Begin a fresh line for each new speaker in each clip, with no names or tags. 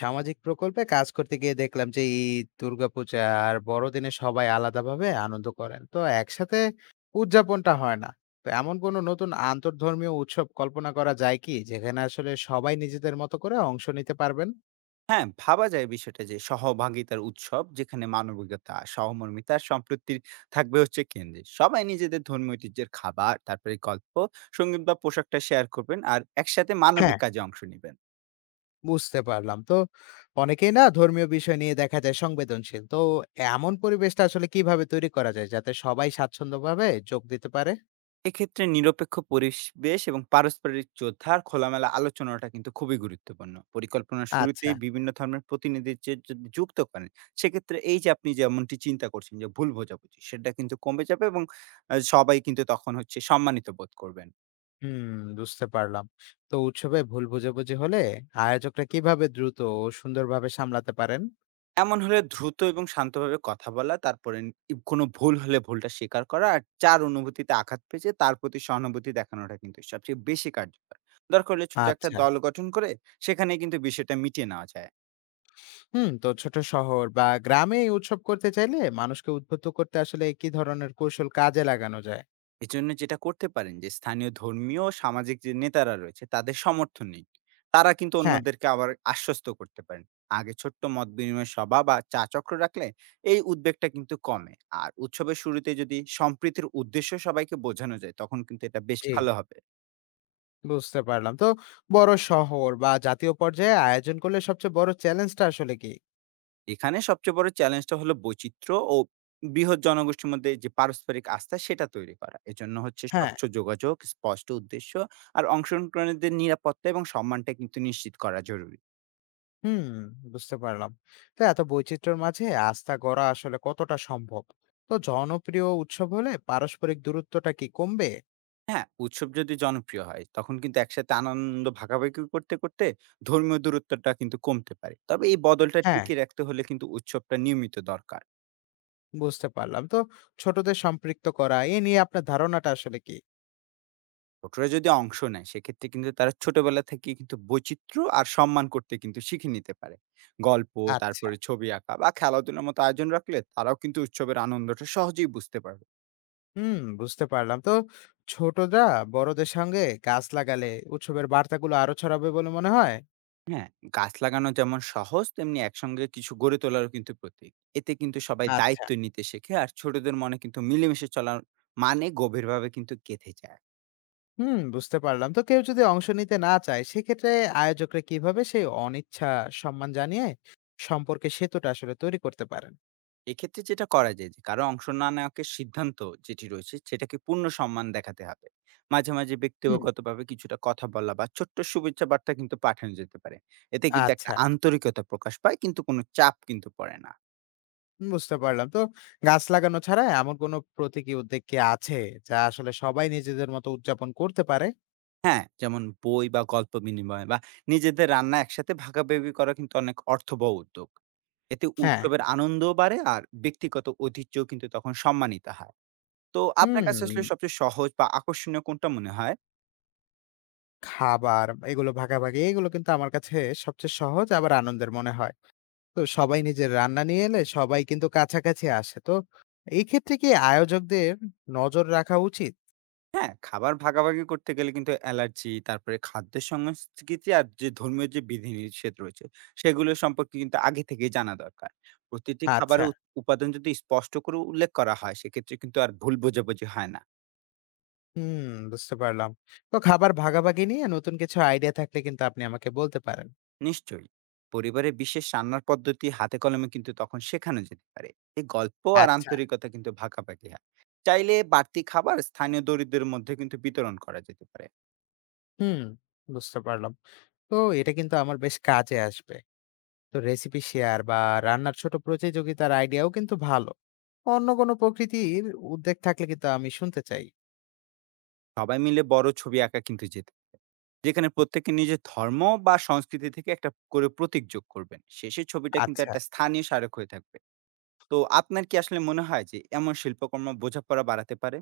সামাজিক প্রকল্পে কাজ করতে গিয়ে দেখলাম যে ঈদ দুর্গাপূজা আর বড়দিনে সবাই আলাদাভাবে আনন্দ করেন, তো একসাথে উদযাপনটা হয় না। তো এমন কোনো নতুন আন্তর্ধর্মীয় উৎসব কল্পনা করা যায় কি, যেখানে আসলে সবাই নিজেদের মতো করে অংশ নিতে পারবেন?
হ্যাঁ, ভাবা যায় বিষয়টা যে সহভাগিতার উৎসব যেখানে মানবিকতা, সহমর্মিতা আর সম্প্রীতির থাকবে হচ্ছে কেন্দ্রে। সবাই নিজেদের ধর্মীয় ঐতিহ্যের খাবার, তারপরে গল্প, সঙ্গীত বা পোশাকটা শেয়ার করবেন আর একসাথে
হ্যাঁ,
মানবিক কাজে অংশ নিবেন।
বুঝতে পারলাম। তো অনেকেই না ধর্মীয় বিষয় নিয়ে দেখা যায় সংবেদনশীল, তো এমন পরিবেশটা আসলে কিভাবে তৈরি করা যায়, যাতে সবাই স্বাচ্ছন্দ্যভাবে যোগ দিতে পারে?
এক্ষেত্রে নিরপেক্ষ পরিবেশ এবং পারস্পরিক শ্রদ্ধা আর খোলামেলা আলোচনাটা কিন্তু খুবই গুরুত্বপূর্ণ। পরিকল্পনার
আচ্ছা।
শুরুতেই বিভিন্ন ধর্মের প্রতিনিধিদের যদি যুক্ত করেন, সেক্ষেত্রে এই যে আপনি যেমনটি চিন্তা করছেন যে ভুল বোঝাবুঝি, সেটা কিন্তু কমে যাবে এবং সবাই কিন্তু তখন হচ্ছে সম্মানিত বোধ করবেন।
হুম, বুঝতে পারলাম। তো উৎসবে ভুল বোঝাবুঝি হলে আয়োজকরা কিভাবে দ্রুত ও সুন্দরভাবে সামলাতে পারেন?
এমন হলে দ্রুত এবং শান্তভাবে কথা বলা, তারপরে কোনো ভুল হলে ভুলটা স্বীকার করা, আর যার অনুভূতিতে আঘাত পেয়েছে তার প্রতি সহানুভূতি দেখানোটা কিন্তু সবচেয়ে বেশি কার্যকর। দরকার হলে ছোট একটা
আচ্ছা।
দল গঠন করে সেখানে কিন্তু বিষয়টা মিটিয়ে নেওয়া যায়।
হুম, তো ছোট শহর বা গ্রামে এই উৎসব করতে চাইলে মানুষকে উদ্বুদ্ধ করতে আসলে কি ধরনের কৌশল কাজে লাগানো যায়?
এজন্য যেটা করতে পারেন যে স্থানীয় ধর্মীয় ও সামাজিক যে নেতারা রয়েছে তাদের সমর্থন নিন। তারা কিন্তু
হ্যাঁ।
অন্যদেরকে আবার আশ্বস্ত করতে পারেন। আগে ছোট্ট মত বিনিময় সভা বা চা চক্র রাখলে এই উদ্বেগটা কিন্তু কমে। আর উৎসবের শুরুতে যদি সম্প্রীতির উদ্দেশ্য সবাইকে বোঝানো যায় তখন কিন্তু এটা বেশ
জি,
ভালো হবে।
বুঝতে পারলাম। তো বড় শহর বা জাতীয় পর্যায়ে আয়োজন করলে সবচেয়ে বড় চ্যালেঞ্জটা আসলে কি?
এখানে সবচেয়ে বড় চ্যালেঞ্জটা হলো বৈচিত্র্য ও বৃহৎ জনগোষ্ঠীর মধ্যে যে পারস্পরিক আস্থা সেটা তৈরি করা। এজন্য হচ্ছে
হ্যাঁ।
স্বচ্ছ যোগাযোগ, স্পষ্ট উদ্দেশ্য আর অংশগ্রহণকারীদের নিরাপত্তা এবং সম্মানটা কিন্তু নিশ্চিত করা জরুরি।
হুম, বুঝতে পারলাম। তো এত বৈচিত্র্যের মাঝে আস্থা গড়া আসলে কতটা সম্ভব? তো জনপ্রিয় উৎসব হলে পারস্পরিক দূরত্বটা কি কমবে?
হ্যাঁ, উৎসব যদি জনপ্রিয় হয় তখন কিন্তু একসাথে আনন্দ ভাগাভাগি করতে ধর্মীয় দূরত্বটা কিন্তু কমতে পারে। তবে এই বদলটা
হ্যাঁ,
টিকিয়ে রাখতে হলে কিন্তু উৎসবটা নিয়মিত দরকার।
বুঝতে পারলাম। তো ছোটদের সম্পৃক্ত করা এ নিয়ে আপনার ধারণাটা আসলে কি?
ছোটরা যদি অংশ নেয় সেক্ষেত্রে কিন্তু তারা ছোটবেলা থেকেই কিন্তু বৈচিত্র্য আর সম্মান করতে কিন্তু শিখে নিতে পারে। গল্প,
আচ্ছা।
তারপরে ছবি আঁকা বা খেলাধুলার মতো আয়োজন রাখলে তারাও কিন্তু উৎসবের আনন্দটা সহজেই বুঝতে পারবে।
হুম, বুঝতে পারলাম। তো ছোটরা বড়দের সঙ্গে গাছ লাগালে উৎসবের বার্তাগুলো আরো ছড়াবে বলে মনে হয়?
হ্যাঁ, গাছ লাগানো যেমন সহজ তেমনি একসঙ্গে কিছু গড়ে তোলারও কিন্তু প্রতীক। এতে কিন্তু সবাই
আচ্ছা।
দায়িত্ব নিতে শেখে আর ছোটদের মনে কিন্তু মিলেমিশে চলার মানে গভীরভাবে কিন্তু গেঁথে যায়।
হুম, বুঝতে পারলাম। তো কেউ যদি অংশ নিতে না চায় সেক্ষেত্রে আয়োজকরা কিভাবে সেই অনিচ্ছা সম্মান জানিয়ে সম্পর্কে সেতুটা আসলে তৈরি করতে পারেন?
এক্ষেত্রে যেটা করা যায় যে কারো অংশ না নেওয়াকে সিদ্ধান্ত যেটি রয়েছে সেটাকে পূর্ণ সম্মান দেখাতে হবে। মাঝে মাঝে
হুম,
ব্যক্তিগতভাবে কিছুটা কথা বলা বা ছোট্ট শুভেচ্ছা বার্তা কিন্তু পাঠানো যেতে পারে। এতে কিন্তু একটা
আচ্ছা।
আন্তরিকতা প্রকাশ পায় কিন্তু কোনো চাপ কিন্তু পড়ে না।
বুঝতে পারলাম। তো গাছ লাগানো ছাড়া এমন কোনো প্রতীকী উদ্যোগ কি আছে, যা আসলে সবাই নিজেদের মতো উদযাপন করতে পারে?
হ্যাঁ, যেমন বই বা গল্প বিনিময় বা নিজেদের রান্না একসাথে ভাগাভাগি করা কিন্তু অনেক অর্থবহ উদ্যোগ। এতে
হ্যাঁ।
উৎসবের আনন্দও বাড়ে আর ব্যক্তিগত ঐতিহ্যও কিন্তু তখন সম্মানিত হয়। তো আপনার
হুম,
কাছে আসলে সবচেয়ে সহজ বা আকর্ষণীয় কোনটা মনে হয়?
খাবার এগুলো ভাগাভাগি এগুলো কিন্তু আমার কাছে সবচেয়ে সহজ আবার আনন্দের মনে হয়। তো সবাই নিজের রান্না নিয়ে এলে সবাই কিন্তু কাছাকাছি আসে। তো এই ক্ষেত্রে কি আয়োজকদের নজর রাখা উচিত?
হ্যাঁ, খাবার ভাগাভাগি করতে গেলে কিন্তু অ্যালার্জি, তারপরে খাদ্যের সংস্কৃতি আর যে ধর্মীয় বিধিনিষেধ রয়েছে, সেগুলো সম্পর্কে কিন্তু আগে থেকেই জানা দরকার। প্রতিটি
আচ্ছা,
খাবারের উপাদান যদি স্পষ্ট করে উল্লেখ করা হয়, সেক্ষেত্রে কিন্তু আর ভুল বোঝাবুঝি হয় না।
হুম, বুঝতে পারলাম। তো খাবার ভাগাভাগি নিয়ে নতুন কিছু আইডিয়া থাকলে কিন্তু আপনি আমাকে বলতে পারেন।
নিশ্চয়ই পরিবারে বিশেষ রান্নার পদ্ধতি হাতে কলমে কিন্তু তখন শেখানো যেতে পারে। এই গল্প আর
আচ্ছা,
আন্তরিকতা কিন্তু ভাগাভাগি হয়। চাইলে বাড়তি খাবার স্থানীয় দরিদ্রদের মধ্যে কিন্তু বিতরণ করা যেতে পারে।
হুম, বুঝতে পারলাম। তো এটা কিন্তু আমার বেশ কাজে আসবে। তো রেসিপি শেয়ার বা রান্নার ছোট প্রতিযোগিতার আইডিয়াও কিন্তু ভালো। অন্য কোনো প্রকৃতির উদ্যোগ থাকলে কিন্তু আমি শুনতে চাই।
সবাই মিলে বড় ছবি আঁকা কিন্তু যেতে পারে যেখানে প্রত্যেকে নিজের ধর্ম বা সংস্কৃতি থেকে একটা করে প্রতীক যোগ করবেন, শেষে ছবিটা কিন্তু
আচ্ছা।
একটা স্থানীয় স্মারক হয়ে থাকবে। তো আপনার কি আসলে মনে হয় যে এমন শিল্পকর্ম বোঝাপড়া বাড়াতে পারে?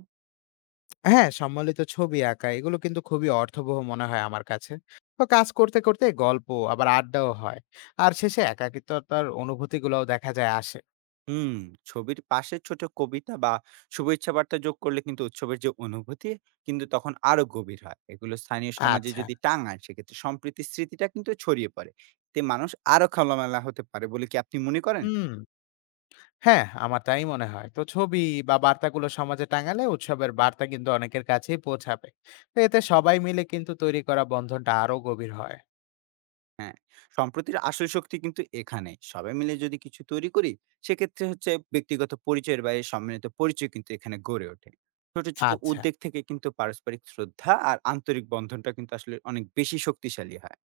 হ্যাঁ, সম্মিলিত ছবি আঁকা এগুলো কিন্তু খুবই অর্থবহ মনে হয় আমার কাছে। তো কাজ করতে করতে গল্প আবার আড্ডাও হয়, আর শেষে একাকিত্বতার অনুভূতিগুলোও দেখা যায় আসে।
হুম, ছবির পাশে ছোট কবিতা বা শুভেচ্ছা বার্তা যোগ করলে কিন্তু উৎসবের যে অনুভূতি কিন্তু তখন আরো গভীর হয়। এগুলো স্থানীয় সমাজে
আচ্ছা।
যদি টাঙায় সেক্ষেত্রে সম্প্রীতির স্মৃতিটা কিন্তু ছড়িয়ে পড়ে। এতে মানুষ আরো খোলামেলা হতে পারে বলে কি আপনি মনে করেন?
হুম, হ্যাঁ, আমার তাই মনে হয়। তো ছবি বা বার্তাগুলো সমাজে টাঙালে উৎসবের বার্তা কিন্তু অনেকের কাছেই পৌঁছাবে। তো এতে সবাই মিলে কিন্তু তৈরি করা বন্ধনটা আরো গভীর হয়।
হ্যাঁ, সম্প্রীতির আসল শক্তি কিন্তু এখানে। সবাই মিলে যদি কিছু তৈরি করি সেক্ষেত্রে হচ্ছে ব্যক্তিগত পরিচয়ের বাইরে সম্মিলিত পরিচয় কিন্তু এখানে গড়ে ওঠে। ছোট, ছোট
আচ্ছা।
উদ্যোগ থেকে কিন্তু পারস্পরিক শ্রদ্ধা আর আন্তরিক বন্ধনটা কিন্তু আসলে অনেক বেশি শক্তিশালী হয়।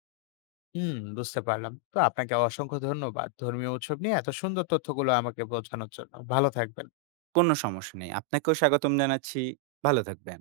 হুম, বুঝতে পারলাম। তো আপনাকে অসংখ্য ধন্যবাদ ধর্মীয় উৎসব নিয়ে এত সুন্দর তথ্যগুলো আমাকে বোঝানোর জন্য। ভালো থাকবেন।
কোনো সমস্যা নেই। আপনাকেও স্বাগতম জানাচ্ছি। ভালো থাকবেন।